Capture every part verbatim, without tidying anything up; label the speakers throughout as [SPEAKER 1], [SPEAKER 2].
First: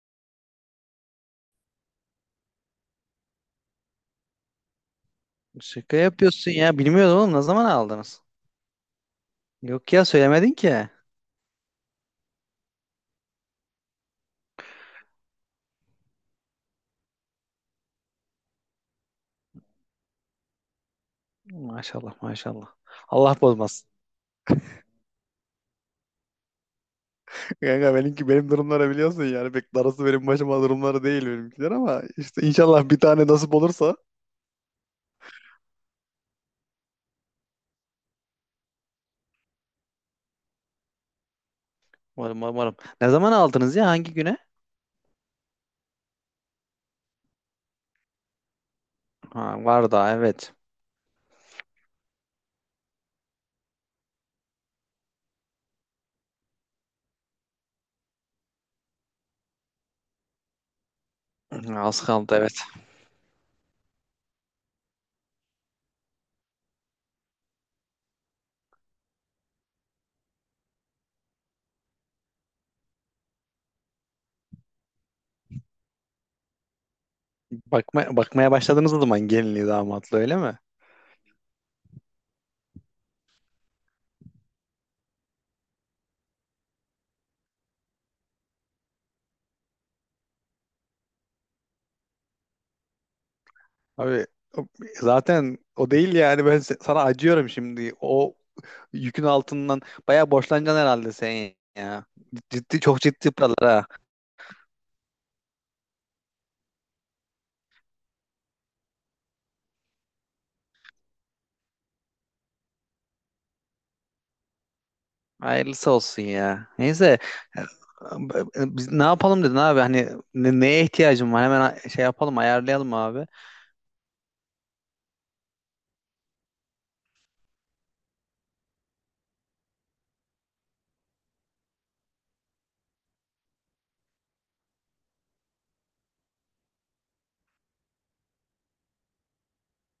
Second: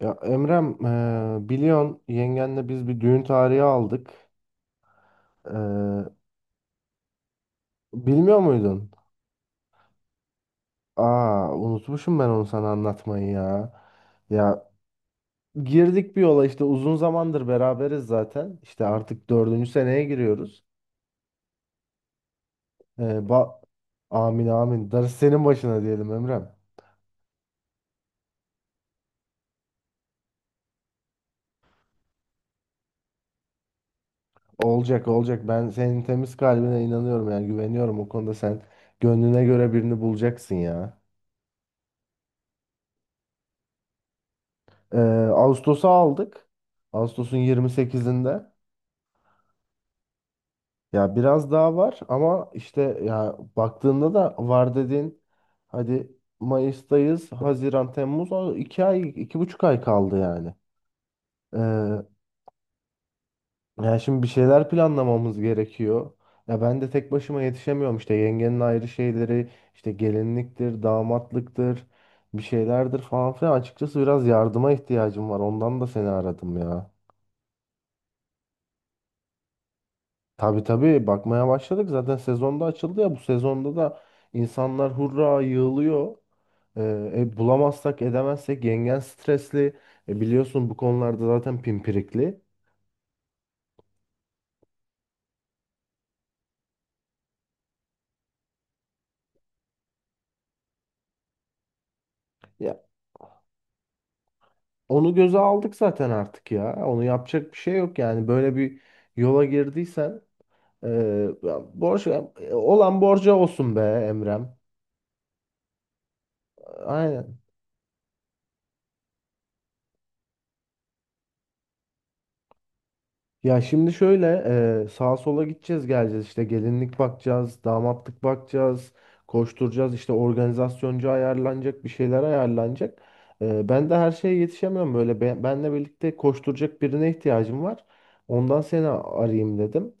[SPEAKER 1] Ya Emrem, eee biliyorsun yengenle biz bir düğün tarihi aldık.
[SPEAKER 2] Şaka
[SPEAKER 1] Eee,
[SPEAKER 2] yapıyorsun ya. Bilmiyordum oğlum. Ne zaman aldınız?
[SPEAKER 1] bilmiyor muydun?
[SPEAKER 2] Yok ya, söylemedin ki.
[SPEAKER 1] Aa, unutmuşum ben onu sana anlatmayı ya. Ya girdik bir yola işte uzun zamandır beraberiz zaten. İşte artık dördüncü seneye giriyoruz.
[SPEAKER 2] Maşallah, maşallah.
[SPEAKER 1] Eee,
[SPEAKER 2] Allah
[SPEAKER 1] ba-
[SPEAKER 2] bozmasın.
[SPEAKER 1] Amin amin. Darısı senin başına diyelim Emrem.
[SPEAKER 2] Kanka, benimki benim durumları biliyorsun, yani pek darısı benim başıma durumları değil benimkiler, ama işte inşallah bir tane nasip olursa.
[SPEAKER 1] Olacak olacak. Ben senin temiz kalbine inanıyorum yani güveniyorum o konuda sen gönlüne göre birini bulacaksın ya.
[SPEAKER 2] Umarım, umarım. Ne zaman aldınız ya? Hangi güne?
[SPEAKER 1] Eee Ağustos'a aldık. Ağustos'un yirmi sekizinde.
[SPEAKER 2] Ha, var daha, evet.
[SPEAKER 1] Ya biraz daha var ama işte ya baktığında da var dediğin hadi Mayıs'tayız, Haziran, Temmuz o iki ay, iki buçuk ay kaldı yani.
[SPEAKER 2] Az
[SPEAKER 1] Ee,
[SPEAKER 2] kaldı, evet.
[SPEAKER 1] ya şimdi bir şeyler planlamamız gerekiyor. Ya ben de tek başıma yetişemiyorum işte yengenin ayrı şeyleri işte gelinliktir, damatlıktır, bir şeylerdir falan filan. Açıkçası biraz yardıma ihtiyacım var. Ondan da seni aradım ya.
[SPEAKER 2] Bakma, bakmaya başladığınız zaman gelinliği damatlı öyle mi?
[SPEAKER 1] Tabii tabii bakmaya başladık. Zaten sezonda açıldı ya bu sezonda da insanlar hurra yığılıyor. Ee, e, bulamazsak edemezsek yengen stresli. E, biliyorsun bu konularda zaten pimpirikli.
[SPEAKER 2] Abi, o- zaten o değil yani, ben se- sana acıyorum şimdi. O yükün altından bayağı borçlanacaksın herhalde sen ya.
[SPEAKER 1] Ya
[SPEAKER 2] Ciddi, çok ciddi paralar ha.
[SPEAKER 1] onu göze aldık zaten artık ya. Onu yapacak bir şey yok yani. Böyle bir yola girdiysen e, ya borç e, olan borca olsun be Emrem.
[SPEAKER 2] Hayırlısı olsun ya. Neyse,
[SPEAKER 1] Aynen.
[SPEAKER 2] e, biz ne yapalım dedin abi, hani ne- neye ihtiyacın var hemen, a- şey yapalım, ayarlayalım abi.
[SPEAKER 1] Ya şimdi şöyle e, sağa sola gideceğiz geleceğiz işte gelinlik bakacağız, damatlık bakacağız, koşturacağız işte organizasyoncu ayarlanacak bir şeyler ayarlanacak. E, ben de her şeye yetişemiyorum böyle ben, benle birlikte koşturacak birine ihtiyacım var. Ondan seni arayayım dedim.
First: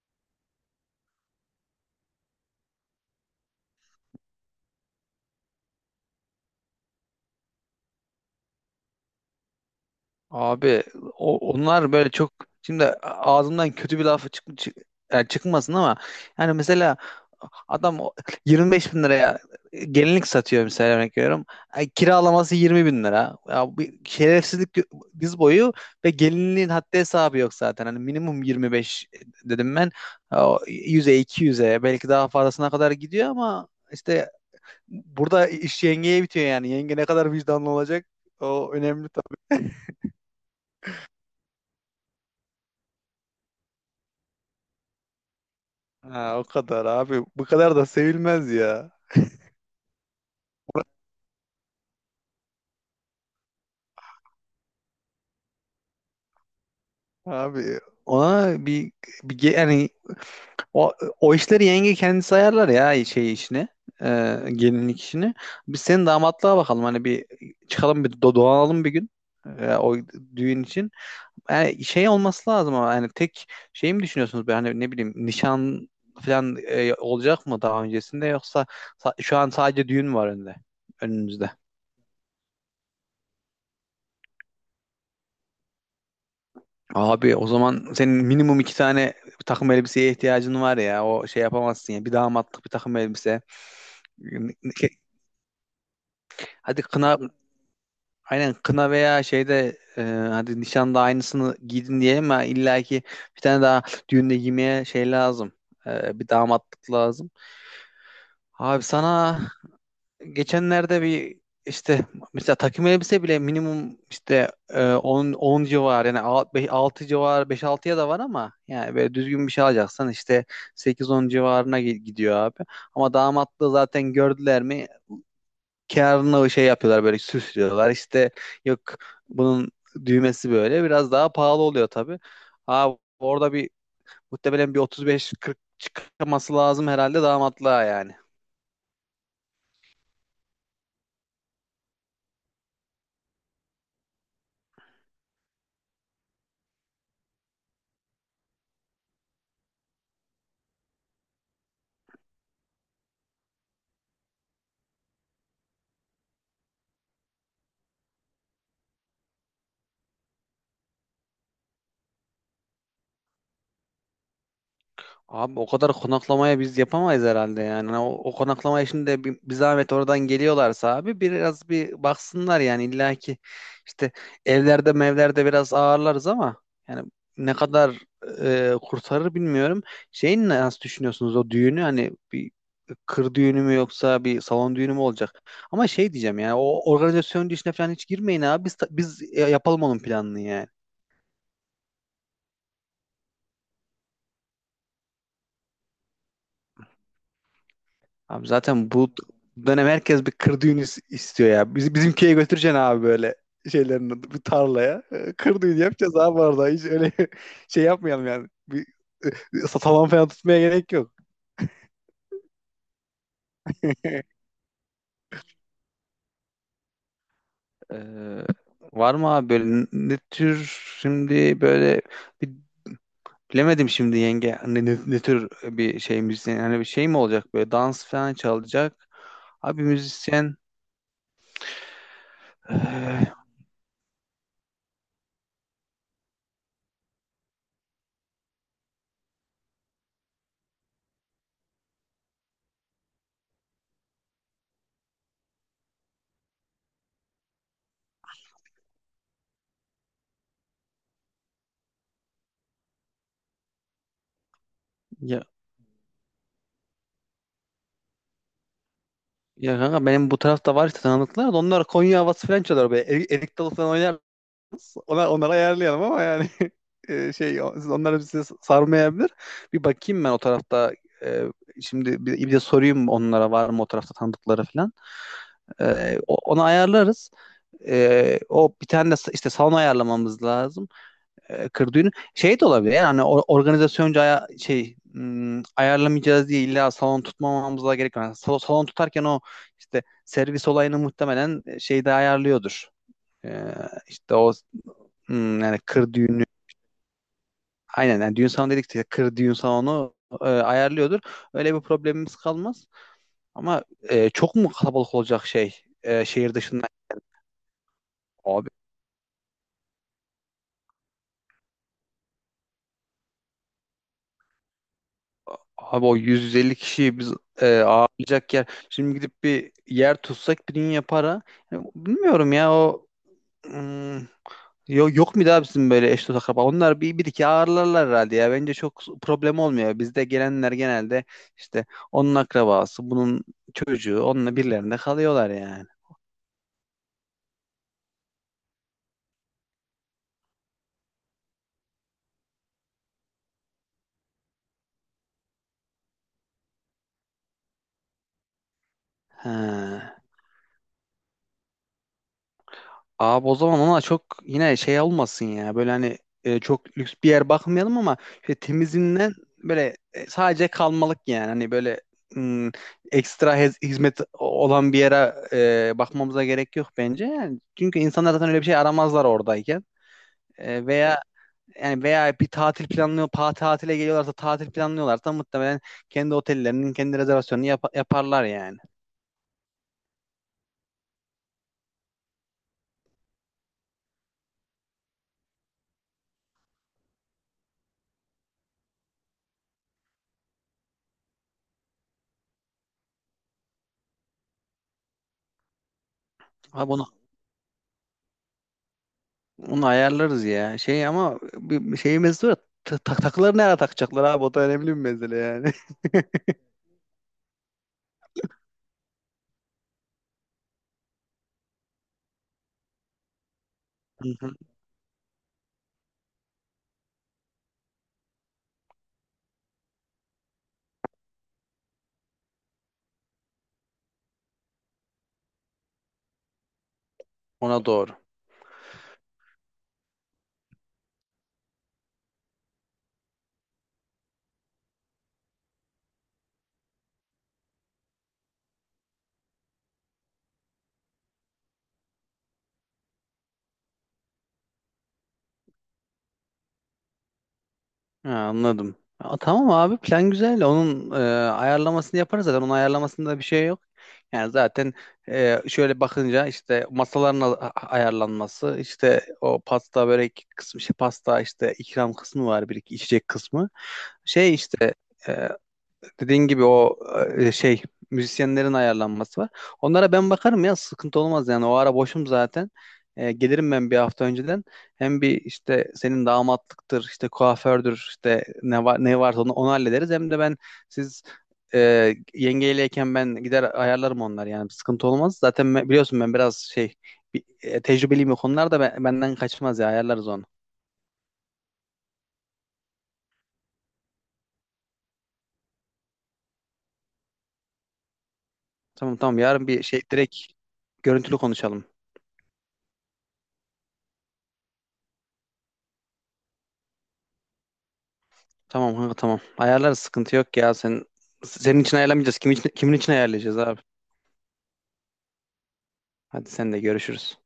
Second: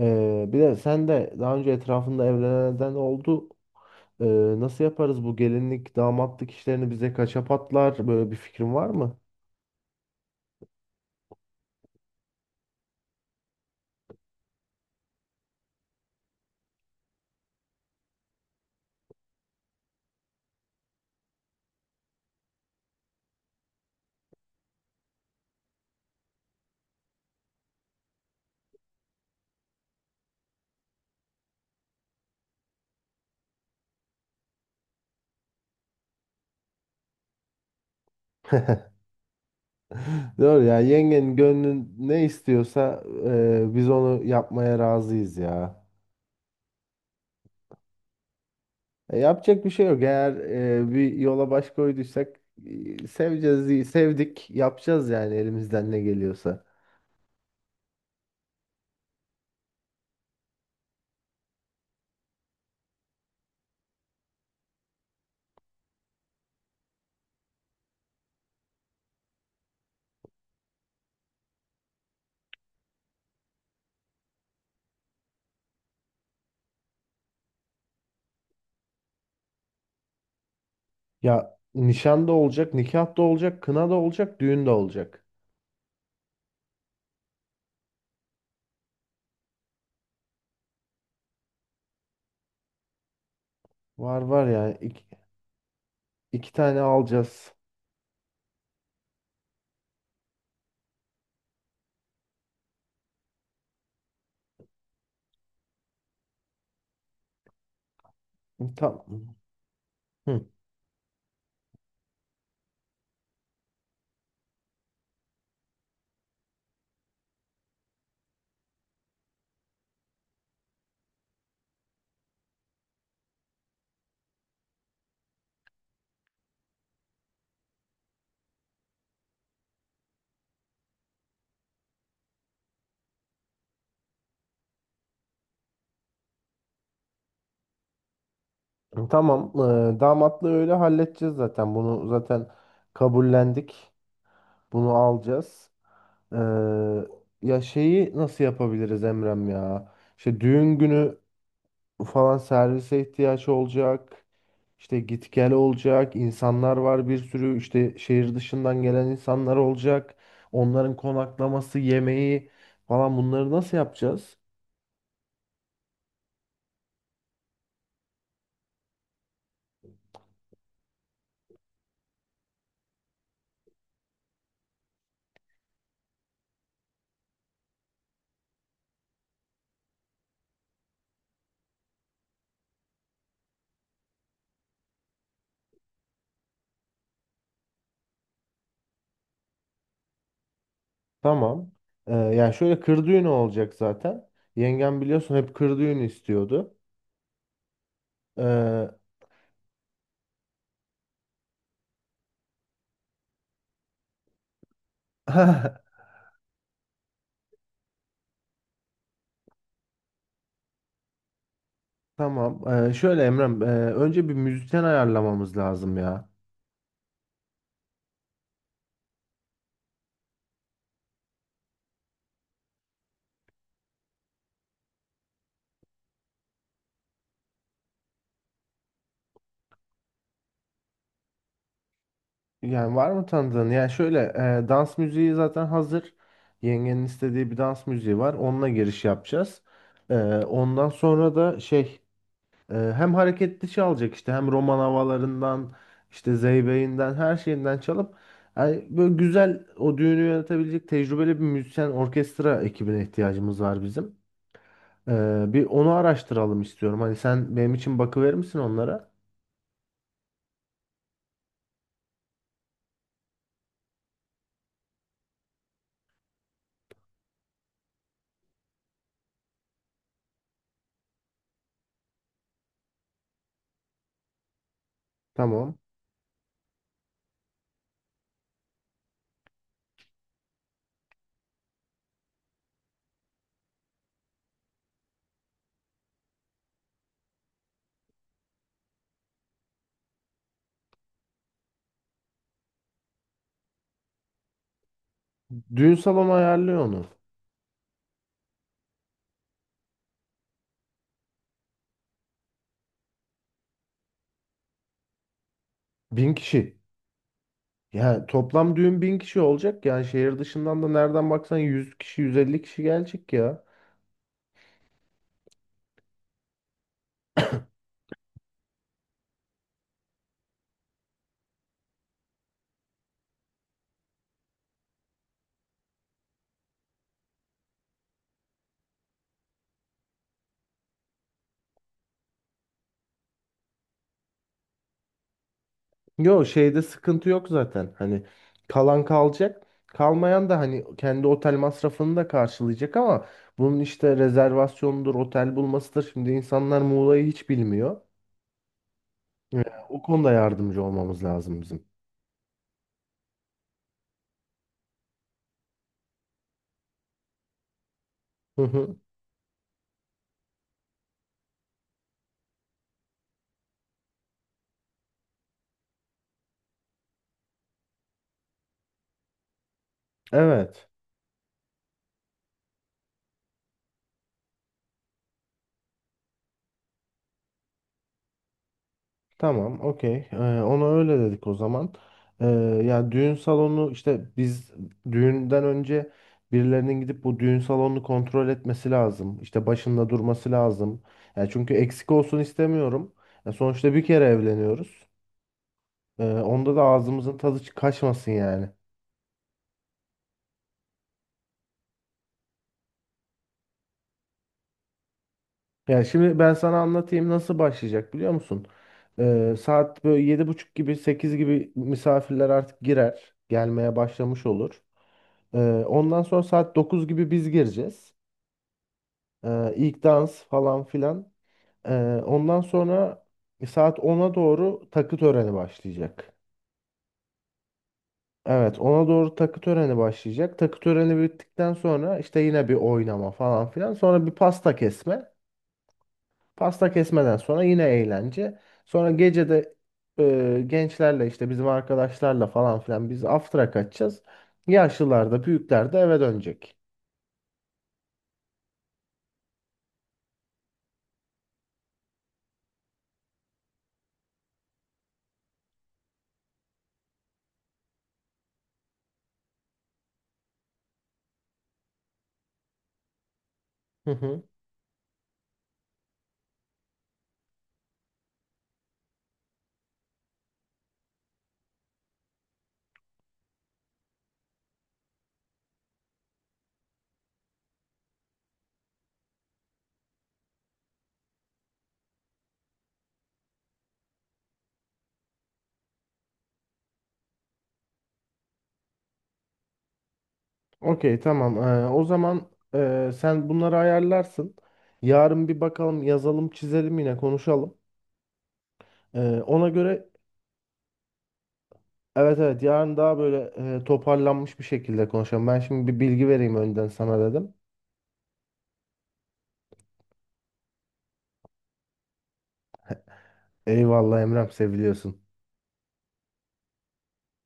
[SPEAKER 1] E, bir de sen de daha önce etrafında evlenenden oldu. E, nasıl yaparız bu gelinlik damatlık işlerini bize kaça patlar böyle bir fikrin var mı?
[SPEAKER 2] Abi, o- onlar böyle çok, şimdi ağzımdan kötü bir laf çık, çık- yani çıkmasın ama, yani mesela adam o yirmi beş bin liraya gelinlik satıyor, mesela örnek veriyorum. Ay, kiralaması yirmi bin lira. Ya, bir şerefsizlik diz boyu, ve gelinliğin haddi hesabı yok zaten. Hani minimum yirmi beş dedim ben. Ya, O yüze iki yüze belki daha fazlasına kadar gidiyor, ama işte burada iş yengeye bitiyor yani. Yenge ne kadar vicdanlı olacak, o önemli.
[SPEAKER 1] Doğru ya yengenin gönlün ne istiyorsa e, biz onu yapmaya razıyız ya.
[SPEAKER 2] Ha, o kadar abi. Bu kadar da sevilmez ya.
[SPEAKER 1] E, yapacak bir şey yok. Eğer e, bir yola baş koyduysak e, seveceğiz, diye- sevdik, yapacağız yani elimizden ne geliyorsa.
[SPEAKER 2] Abi, ona bir, bir ge- yani, o, o işleri yenge kendisi ayarlar ya, şey işini, e, gelinlik işini. Biz senin damatlığa bakalım. Hani bir çıkalım, bir do- dolanalım bir gün, e, o düğün için. Yani şey olması lazım, ama hani tek şey mi düşünüyorsunuz? Böyle, hani ne bileyim, nişan falan e, olacak mı daha öncesinde, yoksa sa- şu an sadece düğün mü var önünde? Önünüzde.
[SPEAKER 1] Ya nişan da olacak, nikah da olacak, kına da olacak, düğün de olacak.
[SPEAKER 2] Abi, o zaman senin minimum iki tane takım elbiseye ihtiyacın var ya. O şey yapamazsın ya. Bir damatlık, bir takım elbise.
[SPEAKER 1] Var var ya iki, iki tane
[SPEAKER 2] Hadi kına,
[SPEAKER 1] alacağız.
[SPEAKER 2] aynen, kına veya şeyde, e, hadi nişanda aynısını giydin diyelim, ama illaki bir tane daha düğünde giymeye şey lazım. E, bir damatlık lazım. Abi,
[SPEAKER 1] Tamam.
[SPEAKER 2] sana
[SPEAKER 1] Hı.
[SPEAKER 2] geçenlerde bir işte, mesela takım elbise bile minimum işte, e, on on civar yani, altı civar, beş altıya da var, ama yani böyle düzgün bir şey alacaksan işte sekiz on civarına gi- gidiyor abi. Ama damatlığı zaten gördüler mi, kârını şey yapıyorlar, böyle süslüyorlar işte, yok bunun düğmesi böyle biraz daha pahalı oluyor tabii. Abi, orada bir muhtemelen bir otuz beş kırk çıkması lazım herhalde damatlığa yani.
[SPEAKER 1] Tamam. Ee, damatlığı öyle halledeceğiz zaten. Bunu zaten kabullendik. Bunu alacağız. Ee, ya şeyi nasıl yapabiliriz Emrem ya? İşte düğün günü falan servise ihtiyaç olacak. İşte git gel olacak. İnsanlar var bir sürü. İşte şehir dışından gelen insanlar olacak. Onların konaklaması, yemeği falan bunları nasıl yapacağız?
[SPEAKER 2] Abi, o kadar konaklamaya biz yapamayız herhalde yani. Hani O, o konaklama işinde, bir, bir zahmet oradan geliyorlarsa abi biraz bir baksınlar, yani illa ki işte evlerde mevlerde biraz ağırlarız ama, yani ne kadar e, kurtarır bilmiyorum. Şeyin nasıl düşünüyorsunuz o düğünü, hani bir kır düğünü mü yoksa bir salon düğünü mü olacak? Ama şey diyeceğim, yani o organizasyon işine falan hiç girmeyin abi, biz, biz e, yapalım onun planını yani.
[SPEAKER 1] Tamam. Ee, yani şöyle kır düğünü olacak zaten. Yengem biliyorsun hep kır düğünü istiyordu.
[SPEAKER 2] Abi,
[SPEAKER 1] Ee,
[SPEAKER 2] zaten bu dönem herkes bir kır düğünü is- istiyor ya. Biz, bizim köye götüreceksin abi, böyle şeylerin adı, bir tarlaya. Ee, Kır düğünü yapacağız abi orada. Hiç öyle şey yapmayalım yani. Bir, e, salon falan tutmaya gerek yok.
[SPEAKER 1] tamam. Ee, şöyle Emrem, e, önce bir müzisyen ayarlamamız lazım ya.
[SPEAKER 2] Ee, Var mı abi böyle, n- ne tür, şimdi böyle bir- bilemedim şimdi, yenge ne, ne, ne tür bir şey müzisyen, yani bir şey mi olacak böyle dans falan çalacak abi müzisyen.
[SPEAKER 1] Yani var mı
[SPEAKER 2] ee,
[SPEAKER 1] tanıdığın? Yani şöyle e, dans müziği zaten hazır. Yengenin istediği bir dans müziği var. Onunla giriş yapacağız. Ee, ondan sonra da şey. Ee, hem hareket dışı alacak işte hem roman havalarından işte zeybeğinden her şeyinden çalıp yani böyle güzel o düğünü yönetebilecek tecrübeli bir müzisyen orkestra ekibine ihtiyacımız var bizim.
[SPEAKER 2] ya,
[SPEAKER 1] Ee, bir onu araştıralım istiyorum. Hani sen benim için bakıverir misin onlara?
[SPEAKER 2] Ya kanka, benim bu tarafta var işte tanıdıklar, da onlar Konya havası falan çalıyor böyle. Erik, erik dalı falan oynarız. Onlar, onları ayarlayalım ama, yani e, şey o- siz- onlar bizi sarmayabilir. Bir bakayım ben o tarafta, e, şimdi, bir, bir de sorayım onlara, var mı o tarafta tanıdıkları falan.
[SPEAKER 1] Tamam.
[SPEAKER 2] E, o- onu ayarlarız. E, o, bir tane de sa- işte salon ayarlamamız lazım, e, kırdığını şey de olabilir yani, hani or- organizasyonca aya- şey hmm, ayarlamayacağız diye illa salon tutmamamıza gerek yok. Yani sal- salon tutarken, o işte servis olayını muhtemelen e, şeyde ayarlıyordur. Ee, işte o, hmm, yani
[SPEAKER 1] Düğün
[SPEAKER 2] kır
[SPEAKER 1] salonu
[SPEAKER 2] düğünü,
[SPEAKER 1] ayarlıyor onu.
[SPEAKER 2] aynen, yani düğün salonu dedik işte, kır düğün salonu e, ayarlıyordur. Öyle bir problemimiz kalmaz. Ama e, çok mu kalabalık olacak, şey, e,
[SPEAKER 1] Bin
[SPEAKER 2] şehir
[SPEAKER 1] kişi.
[SPEAKER 2] dışından?
[SPEAKER 1] Yani toplam düğün bin kişi olacak. Yani şehir dışından da nereden baksan yüz kişi yüz elli kişi gelecek ya.
[SPEAKER 2] Abi, o yüz elli kişiyi biz e, ağırlayacak yer. Şimdi gidip bir yer tutsak bir dünya para. Yani bilmiyorum ya o, hmm, Yok, yok mu daha bizim böyle eş dost akraba? Onlar bir, bir iki ağırlarlar herhalde ya. Bence çok problem olmuyor. Bizde gelenler genelde işte onun akrabası, bunun çocuğu, onunla birilerinde kalıyorlar yani.
[SPEAKER 1] Yo şeyde sıkıntı yok zaten. Hani kalan kalacak. Kalmayan da hani kendi otel masrafını da karşılayacak ama bunun işte rezervasyonudur, otel bulmasıdır. Şimdi insanlar Muğla'yı hiç bilmiyor. Ee,
[SPEAKER 2] He.
[SPEAKER 1] O konuda yardımcı olmamız lazım bizim.
[SPEAKER 2] Abi, o zaman ona çok yine şey olmasın ya. Böyle hani, e, çok lüks bir yer bakmayalım, ama işte
[SPEAKER 1] Hı hı.
[SPEAKER 2] temizinden böyle, e, sadece kalmalık yani. Hani böyle, hmm, ekstra hez- hizmet olan bir yere e, bakmamıza gerek yok bence. Yani çünkü insanlar zaten öyle bir şey aramazlar oradayken. E,
[SPEAKER 1] Evet.
[SPEAKER 2] veya, yani veya bir tatil planlıyor, pa tatile geliyorlarsa, tatil planlıyorlarsa muhtemelen kendi otellerinin kendi rezervasyonunu yap- yaparlar yani.
[SPEAKER 1] Tamam, okey. Ee, ona öyle dedik o zaman. Ee, ya düğün salonu işte biz düğünden önce birilerinin gidip bu düğün salonunu kontrol etmesi lazım. İşte başında durması lazım. Ya çünkü eksik olsun istemiyorum. Ya sonuçta bir kere evleniyoruz. Ee, onda da
[SPEAKER 2] Abi,
[SPEAKER 1] ağzımızın tadı çı- kaçmasın yani.
[SPEAKER 2] Onu ayarlarız ya. Şey, ama bir bir şey mesele var. Ta- tak- takıları nereye takacaklar abi? O da önemli bir mesele yani.
[SPEAKER 1] Ya şimdi ben sana anlatayım nasıl başlayacak biliyor musun? Ee, saat böyle yedi buçuk gibi sekiz gibi misafirler artık girer. Gelmeye başlamış
[SPEAKER 2] Hı hı.
[SPEAKER 1] olur. Ee, ondan sonra saat dokuz gibi biz gireceğiz. Ee, ilk dans falan filan. Ee, ondan sonra saat ona doğru takı töreni başlayacak.
[SPEAKER 2] Ona doğru.
[SPEAKER 1] Evet, ona doğru takı töreni başlayacak. Takı töreni bittikten sonra işte yine bir oynama falan filan. Sonra bir pasta kesme. Pasta kesmeden sonra yine eğlence. Sonra gece de e, gençlerle işte bizim arkadaşlarla falan filan biz after'a kaçacağız. Yaşlılar da büyükler de eve dönecek.
[SPEAKER 2] Ha, anladım. Aa, tamam abi, plan güzel. Onun e, ayarlamasını yaparız zaten. Onun ayarlamasında bir şey yok. Yani zaten e, şöyle bakınca, işte masaların a- a- ayarlanması, işte o pasta börek kısmı, şey, pasta işte ikram kısmı var, bir iki içecek kısmı.
[SPEAKER 1] Hı hı.
[SPEAKER 2] Şey işte, e, Dediğin gibi o, e, şey müzisyenlerin ayarlanması var. Onlara ben bakarım ya, sıkıntı olmaz yani, o ara boşum zaten. E, gelirim ben bir hafta önceden. Hem bir işte senin damatlıktır, işte kuafördür, işte ne var ne varsa onu, onu hallederiz. Hem de ben, siz e, yengeyleyken ben gider ayarlarım onlar yani, bir sıkıntı olmaz. Zaten ben- biliyorsun, ben biraz şey, bir, e, tecrübeliyim o konularda, ben- benden kaçmaz ya, ayarlarız onu.
[SPEAKER 1] Okey tamam. Ee, o zaman e, sen bunları ayarlarsın. Yarın bir bakalım yazalım çizelim yine konuşalım.
[SPEAKER 2] Tamam, tamam,
[SPEAKER 1] Ee,
[SPEAKER 2] yarın
[SPEAKER 1] ona
[SPEAKER 2] bir şey
[SPEAKER 1] göre
[SPEAKER 2] direkt görüntülü konuşalım.
[SPEAKER 1] evet evet, yarın daha böyle e, toparlanmış bir şekilde konuşalım. Ben şimdi bir bilgi vereyim önden sana dedim.
[SPEAKER 2] Tamam kanka, tamam. Ayarlarız, sıkıntı yok ya. Sen, senin için ayarlamayacağız. Kim için, kimin için ayarlayacağız abi?
[SPEAKER 1] Eyvallah Emrem seviliyorsun.
[SPEAKER 2] Hadi, sen de görüşürüz.